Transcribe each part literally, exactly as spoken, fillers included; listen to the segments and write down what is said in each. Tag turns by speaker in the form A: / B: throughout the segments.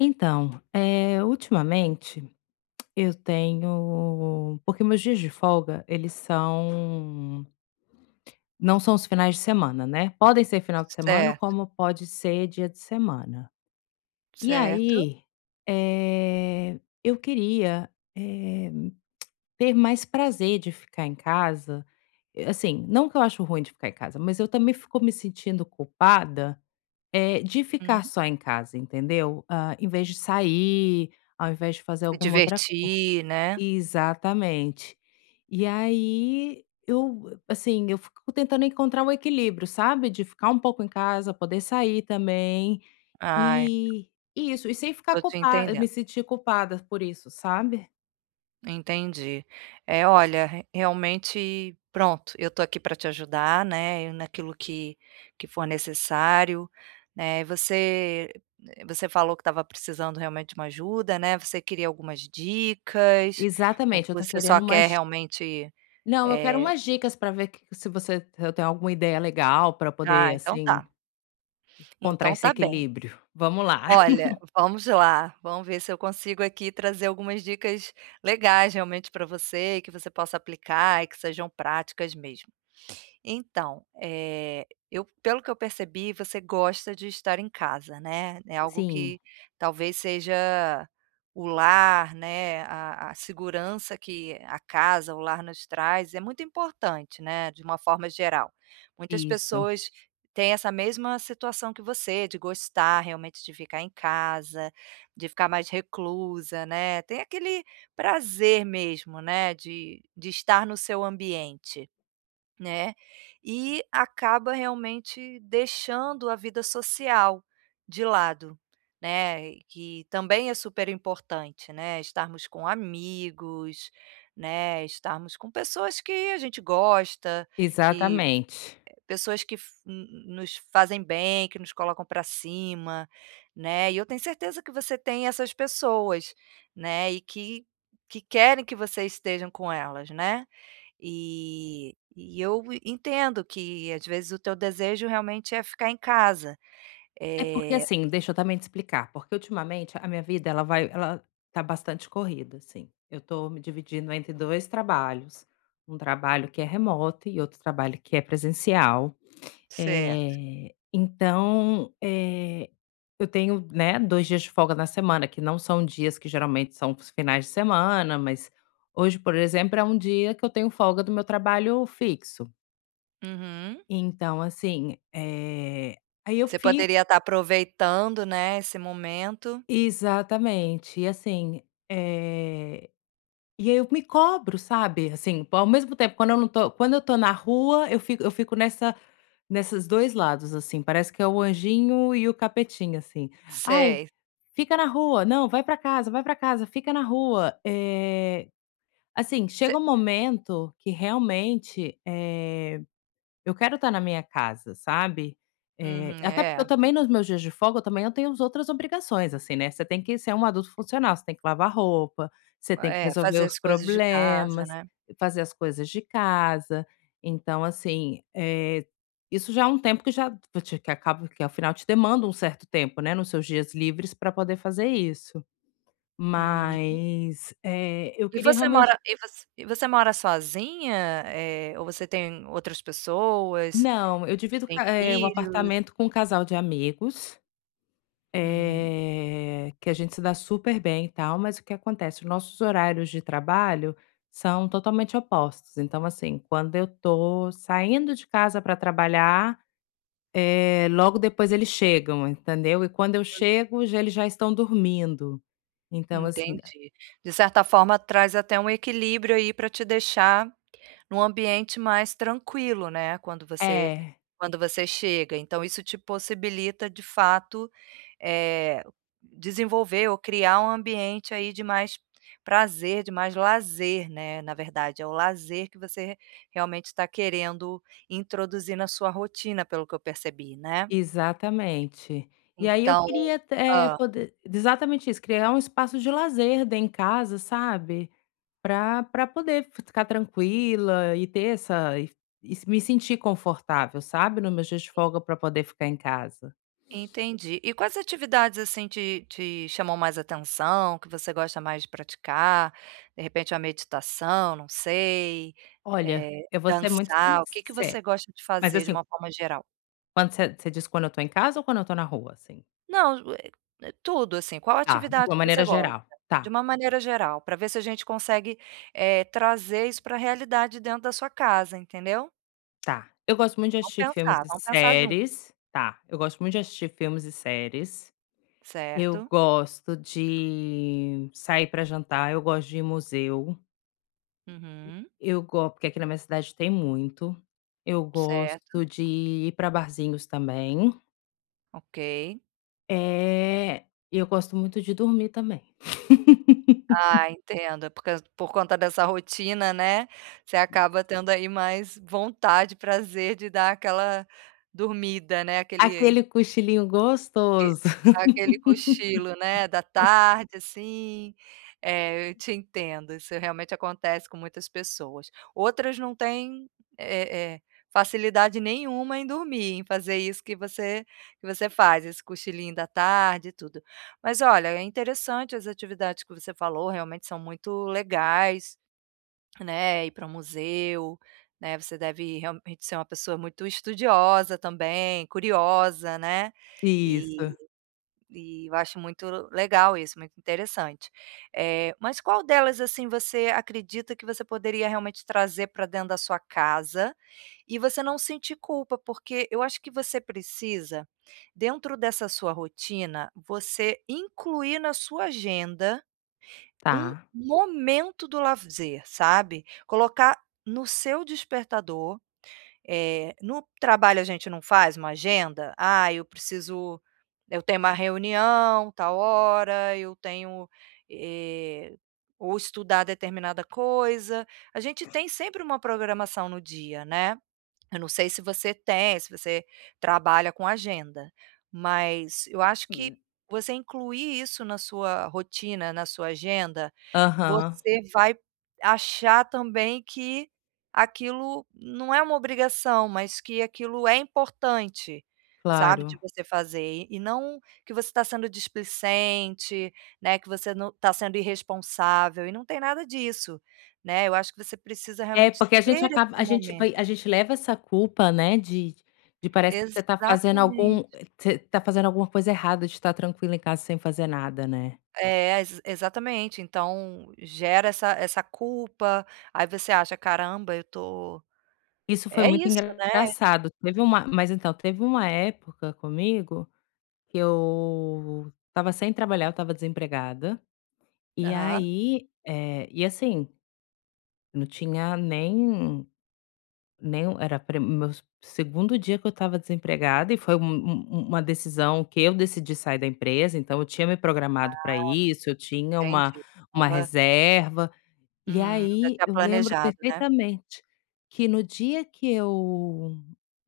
A: Então, eh, ultimamente eu tenho porque meus dias de folga eles são não são os finais de semana, né, podem ser final de semana
B: Certo,
A: como pode ser dia de semana. E
B: certo.
A: aí, eh, eu queria, eh, ter mais prazer de ficar em casa. Eh, assim, não que eu acho ruim de ficar em casa, mas eu também fico me sentindo culpada, eh, de
B: Hum.
A: ficar só em casa, entendeu? Ah, em vez de sair, ao invés de fazer
B: Se
A: alguma outra.
B: divertir, né.
A: Exatamente. E aí eu, assim, eu fico tentando encontrar o equilíbrio, sabe, de ficar um pouco em casa, poder sair também,
B: Ai,
A: e e isso, e sem ficar
B: tô te
A: culpada
B: entendendo.
A: me sentir culpada por isso, sabe.
B: Entendi. É, olha, re realmente, pronto, eu tô aqui para te ajudar, né, e naquilo que que for necessário, né. Você você falou que estava precisando realmente de uma ajuda, né, você queria algumas dicas ou
A: Exatamente, eu tô
B: você só
A: querendo
B: quer
A: umas.
B: realmente,
A: Não, eu quero
B: eh
A: umas dicas para ver que se você te- tem alguma ideia legal para poder,
B: ah, então
A: assim,
B: tá.
A: encontrar
B: Então
A: esse
B: tá bem.
A: equilíbrio. Vamos lá.
B: Olha, vamos lá, vamos ver se eu consigo aqui trazer algumas dicas legais realmente para você e que você possa aplicar e que sejam práticas mesmo. Então, eh, eu pelo que eu percebi, você gosta de estar em casa, né, é algo
A: Sim,
B: que talvez seja o lar, né, a a segurança que a casa, o lar nos traz é muito importante, né, de uma forma geral. Muitas
A: isso.
B: pessoas têm essa mesma situação que você, de gostar realmente de ficar em casa, de ficar mais reclusa, né, tem aquele prazer mesmo, né, de de estar no seu ambiente. Né, e acaba realmente deixando a vida social de lado, né, que também é super importante, né, estarmos com amigos, né, estarmos com pessoas que a gente gosta, que
A: Exatamente.
B: Pessoas que f n nos fazem bem, que nos colocam para cima, né, e eu tenho certeza que você tem essas pessoas, né, e que que querem que você estejam com elas, né. E e eu entendo que, às vezes, o teu desejo realmente é ficar em casa.
A: É porque
B: É.
A: assim, deixa eu também te explicar, porque ultimamente a minha vida ela vai ela tá bastante corrida, assim. Eu tô me dividindo entre dois trabalhos, um trabalho que é remoto e outro trabalho que é presencial.
B: Certo.
A: Eh, então, eh, eu tenho, né, dois dias de folga na semana, que não são dias que geralmente são os finais de semana, mas hoje, por exemplo, é um dia que eu tenho folga do meu trabalho fixo.
B: Uhum.
A: Então assim, eh, aí eu
B: Você
A: fiz.
B: poderia estar aproveitando, né, esse momento.
A: Exatamente. E assim, eh, e aí eu me cobro, sabe, assim, ao mesmo tempo quando eu não tô quando eu tô na rua, eu fico eu fico nessa nesses dois lados, assim, parece que é o anjinho e o capetinha, assim. "Ai,
B: Sei,
A: fica na rua. Não, vai pra casa, vai pra casa, fica na rua". Eh, assim, chega
B: você.
A: um momento que realmente, eh eu quero estar na minha casa, sabe. Eh,
B: Uhum,
A: até porque eu
B: é.
A: também nos meus dias de folga, eu também eu tenho as outras obrigações, assim, né, você tem que ser um adulto funcional, você tem que lavar roupa, você tem que
B: É,
A: resolver
B: fazer
A: os
B: as coisas de casa,
A: problemas,
B: né.
A: fazer as coisas de casa. Então, assim, eh, isso já é um tempo que já te que acaba que ao final te demanda um certo tempo, né, nos seus dias livres para poder fazer isso.
B: Uhum.
A: Mas, eh, eu
B: E
A: queria
B: você
A: realmente.
B: mora e voc e você mora sozinha, eh, ou você tem outras pessoas,
A: Não, eu divido
B: tem
A: ca eh, o
B: filhos?
A: apartamento com um casal de amigos.
B: Hum,
A: Eh, que a gente se dá super bem e tal, mas o que acontece? Os nossos horários de trabalho são totalmente opostos. Então, assim, quando eu tô saindo de casa para trabalhar, eh, logo depois eles chegam, entendeu? E quando eu chego, já eles já estão dormindo. Então, assim
B: entendi. De certa forma, traz até um equilíbrio aí pra te deixar num ambiente mais tranquilo, né, quando você
A: é,
B: quando você chega, então isso te possibilita de fato, eh, desenvolver ou criar um ambiente aí de mais prazer, de mais lazer, né, na verdade é o lazer que você realmente está querendo introduzir na sua rotina pelo que eu percebi, né?
A: exatamente. E aí eu
B: Então,
A: queria, eh, poder exatamente isso, criar um espaço de lazer dentro em casa, sabe? Pra pra poder ficar tranquila e ter essa e e se- me sentir confortável, sabe, no meu dia de folga pra poder ficar em casa.
B: entendi. E quais atividades, assim, te te chamam mais atenção, que você gosta mais de praticar? De repente uma meditação, não sei,
A: Olha,
B: eh,
A: eu vou ser muito
B: dançar, o que que
A: sincera,
B: você gosta de
A: mas
B: fazer de
A: assim,
B: uma forma geral?
A: quando você você diz quando eu tô em casa ou quando eu tô na rua, assim?
B: Não, eh, eh, tudo, assim, qual
A: Tá, de
B: atividade
A: uma
B: que você
A: maneira
B: gosta?
A: geral. Tá,
B: De uma maneira geral, para ver se a gente consegue, eh, trazer isso para a realidade dentro da sua casa, entendeu?
A: tá. Eu gosto muito de
B: Vamos
A: assistir filmes
B: pensar,
A: e
B: vamos pensar junto.
A: séries, tá, eu gosto muito de assistir filmes e séries. Eu
B: Certo.
A: gosto de sair pra jantar, eu gosto de ir em museu.
B: Uhum.
A: Eu gosto porque aqui na minha cidade tem muito. Eu
B: Certo.
A: gosto de ir para barzinhos também.
B: Ok.
A: Eh, e eu gosto muito de dormir também.
B: Ah, entendo. É por por conta dessa rotina, né, você acaba tendo aí mais vontade, prazer de dar aquela dormida, né, aquele
A: Aquele cochilinho
B: que
A: gostoso.
B: dá aquele cochilo, né, da tarde, assim. É, eu te entendo, isso realmente acontece com muitas pessoas. Outras não têm, eh eh, facilidade nenhuma em dormir, em fazer isso que você que você faz, esse cochilinho da tarde e tudo. Mas olha, é interessante as atividades que você falou, realmente são muito legais, né, ir para o museu, né, você deve realmente ser uma pessoa muito estudiosa também, curiosa, né, e
A: Isso,
B: e eu acho muito legal isso, muito interessante. Eh, mas qual delas, assim, você acredita que você poderia realmente trazer para dentro da sua casa e você não sentir culpa? Porque eu acho que você precisa, dentro dessa sua rotina, você incluir na sua agenda um
A: tá.
B: momento do lazer, sabe? Colocar no seu despertador eh, no trabalho a gente não faz uma agenda? "Ah, eu preciso eu tenho uma reunião tal hora, eu tenho, eh, ou estudar determinada coisa". A gente tem sempre uma programação no dia, né. Eu não sei se você tem, se você trabalha com agenda, mas eu acho que
A: Hum.
B: você incluir isso na sua rotina, na sua agenda,
A: Aham,
B: você vai achar também que aquilo não é uma obrigação, mas que aquilo é importante, sabe, de
A: claro.
B: você fazer. E e não que você está sendo displicente, né, que você não está sendo irresponsável, e não tem nada disso, né. Eu acho que você precisa
A: É,
B: realmente
A: porque a
B: ter
A: gente acaba
B: esse
A: a gente vai
B: momento.
A: a gente leva essa culpa, né, de de parece que você tá fazendo algum
B: Exatamente.
A: você tá fazendo alguma coisa errada de estar tranquilo em casa sem fazer nada, né.
B: É, ex exatamente. Então, gera essa essa culpa, aí você acha: "Caramba, eu tô"
A: Isso foi
B: é
A: muito
B: isso, né.
A: engraçado. Teve uma mas então, teve uma época comigo que eu estava sem trabalhar, eu estava desempregada, e
B: Aham,
A: aí, eh, e assim, não tinha nem. Nem um era pre meu s- segundo dia que eu estava desempregada e foi um um uma decisão que eu decidi sair da empresa, então eu tinha me programado para isso, eu tinha uma
B: entendi.
A: uma
B: Estava
A: reserva. E
B: hum, já
A: aí
B: tinha
A: eu lembro
B: planejado, né.
A: perfeitamente que no dia que eu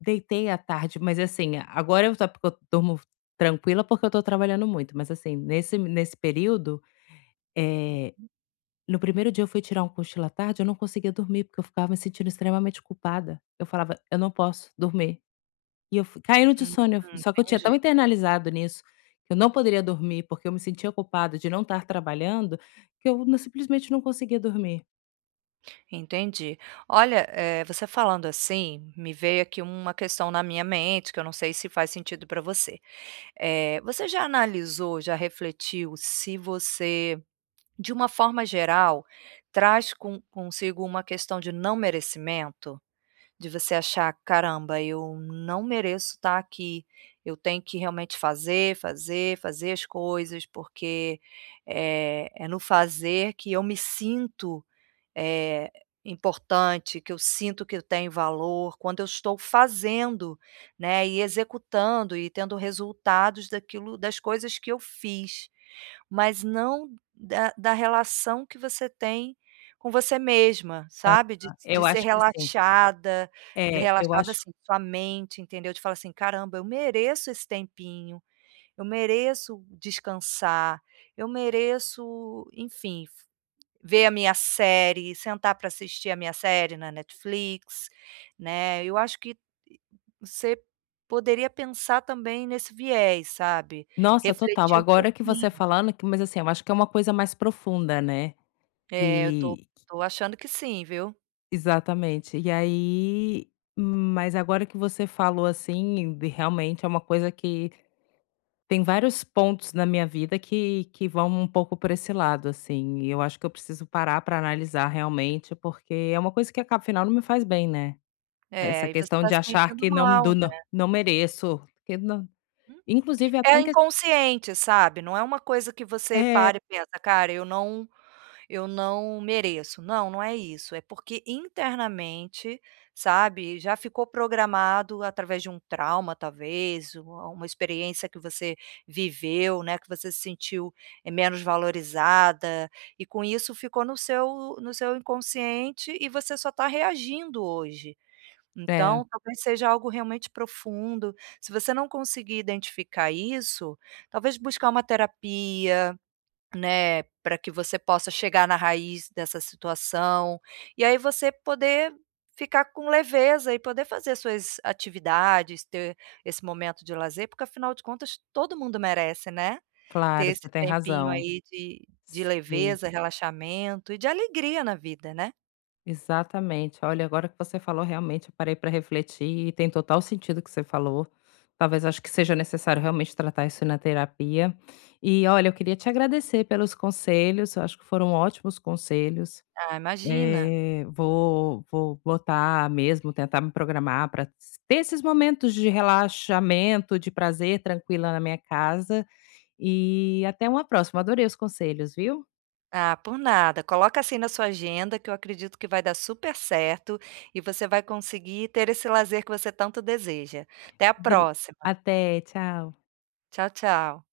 A: deitei à tarde, mas assim, agora eu só porque eu durmo tranquila, porque eu tô trabalhando muito, mas assim, nesse nesse período, no primeiro dia eu fui tirar um cochilo à tarde, eu não conseguia dormir, porque eu ficava me sentindo extremamente culpada. Eu falava: "Eu não posso dormir". E eu fui caindo de
B: Uhum,
A: sono. Eu f- só que eu tinha
B: entendi,
A: tão internalizado nisso, que eu não poderia dormir, porque eu me sentia culpada de não estar trabalhando, que eu não simplesmente não conseguia dormir.
B: entendi. Olha, eh, você falando assim, me veio aqui uma questão na minha mente, que eu não sei se faz sentido para você. Eh, você já analisou, já refletiu se você de uma forma geral, traz com consigo uma questão de não merecimento, de você achar: "Caramba, eu não mereço estar aqui, eu tenho que realmente fazer, fazer, fazer as coisas, porque é é no fazer que eu me sinto eh, importante, que eu sinto que tem valor, quando eu estou fazendo, né, e executando e tendo resultados daquilo das coisas que eu fiz, mas não da da relação que você tem com você mesma, sabe, de de
A: Eu
B: ser
A: acho que assim
B: relaxada,
A: é, eu
B: relaxada,
A: acho,
B: assim, sua mente, entendeu, de falar assim: "Caramba, eu mereço esse tempinho, eu mereço descansar, eu mereço", enfim. Ver a minha série, sentar para assistir a minha série na Netflix, né. Eu acho que você poderia pensar também nesse viés, sabe.
A: nossa, total.
B: Refletir um
A: Agora que você é
B: pouquinho.
A: falando que, mas assim, eu acho que é uma coisa mais profunda, né.
B: É, eu tô
A: E
B: tô achando que sim, viu.
A: exatamente. E aí, mas agora que você falou, assim, de realmente é uma coisa que. Tem vários pontos na minha vida que que vão um pouco por esse lado, assim, e eu acho que eu preciso parar para analisar realmente, porque é uma coisa que acaba afinal não me faz bem, né. Essa
B: É, e você
A: questão
B: está
A: de
B: se
A: achar
B: sentindo
A: que não,
B: mal,
A: do "não
B: né.
A: não mereço", que não inclusive até
B: É
A: em ques
B: inconsciente, sabe, não é uma coisa que você
A: é,
B: para e pensa: "Cara, eu não Eu não mereço. Não, não é isso. É porque internamente, sabe, já ficou programado através de um trauma, talvez, uma uma experiência que você viveu, né, que você se sentiu, eh, menos valorizada, e com isso ficou no seu no seu inconsciente e você só está reagindo hoje.
A: é,
B: Então, talvez seja algo realmente profundo. Se você não conseguir identificar isso, talvez buscar uma terapia, né, pra que você possa chegar na raiz dessa situação, e aí você poder ficar com leveza e poder fazer suas atividades, ter esse momento de lazer, porque afinal de contas todo mundo merece, né, ter
A: claro,
B: esse
A: você tem
B: tempinho
A: razão.
B: aí de de
A: Sim.
B: leveza, relaxamento e de alegria na vida, né.
A: Exatamente. Olha, agora que você falou, realmente eu parei para refletir e tem total sentido o que você falou. Talvez acho que seja necessário realmente tratar isso na terapia. E olha, eu queria te agradecer pelos conselhos, eu acho que foram ótimos conselhos.
B: Ah, imagina.
A: Eh, vou, vou botar mesmo, tentar me programar para ter esses momentos de relaxamento, de prazer tranquila na minha casa. E até uma próxima. Adorei os conselhos, viu?
B: Ah, por nada. Coloca assim na sua agenda que eu acredito que vai dar super certo e você vai conseguir ter esse lazer que você tanto deseja. Até a
A: Bri-
B: próxima.
A: Até, tchau.
B: Tchau, tchau.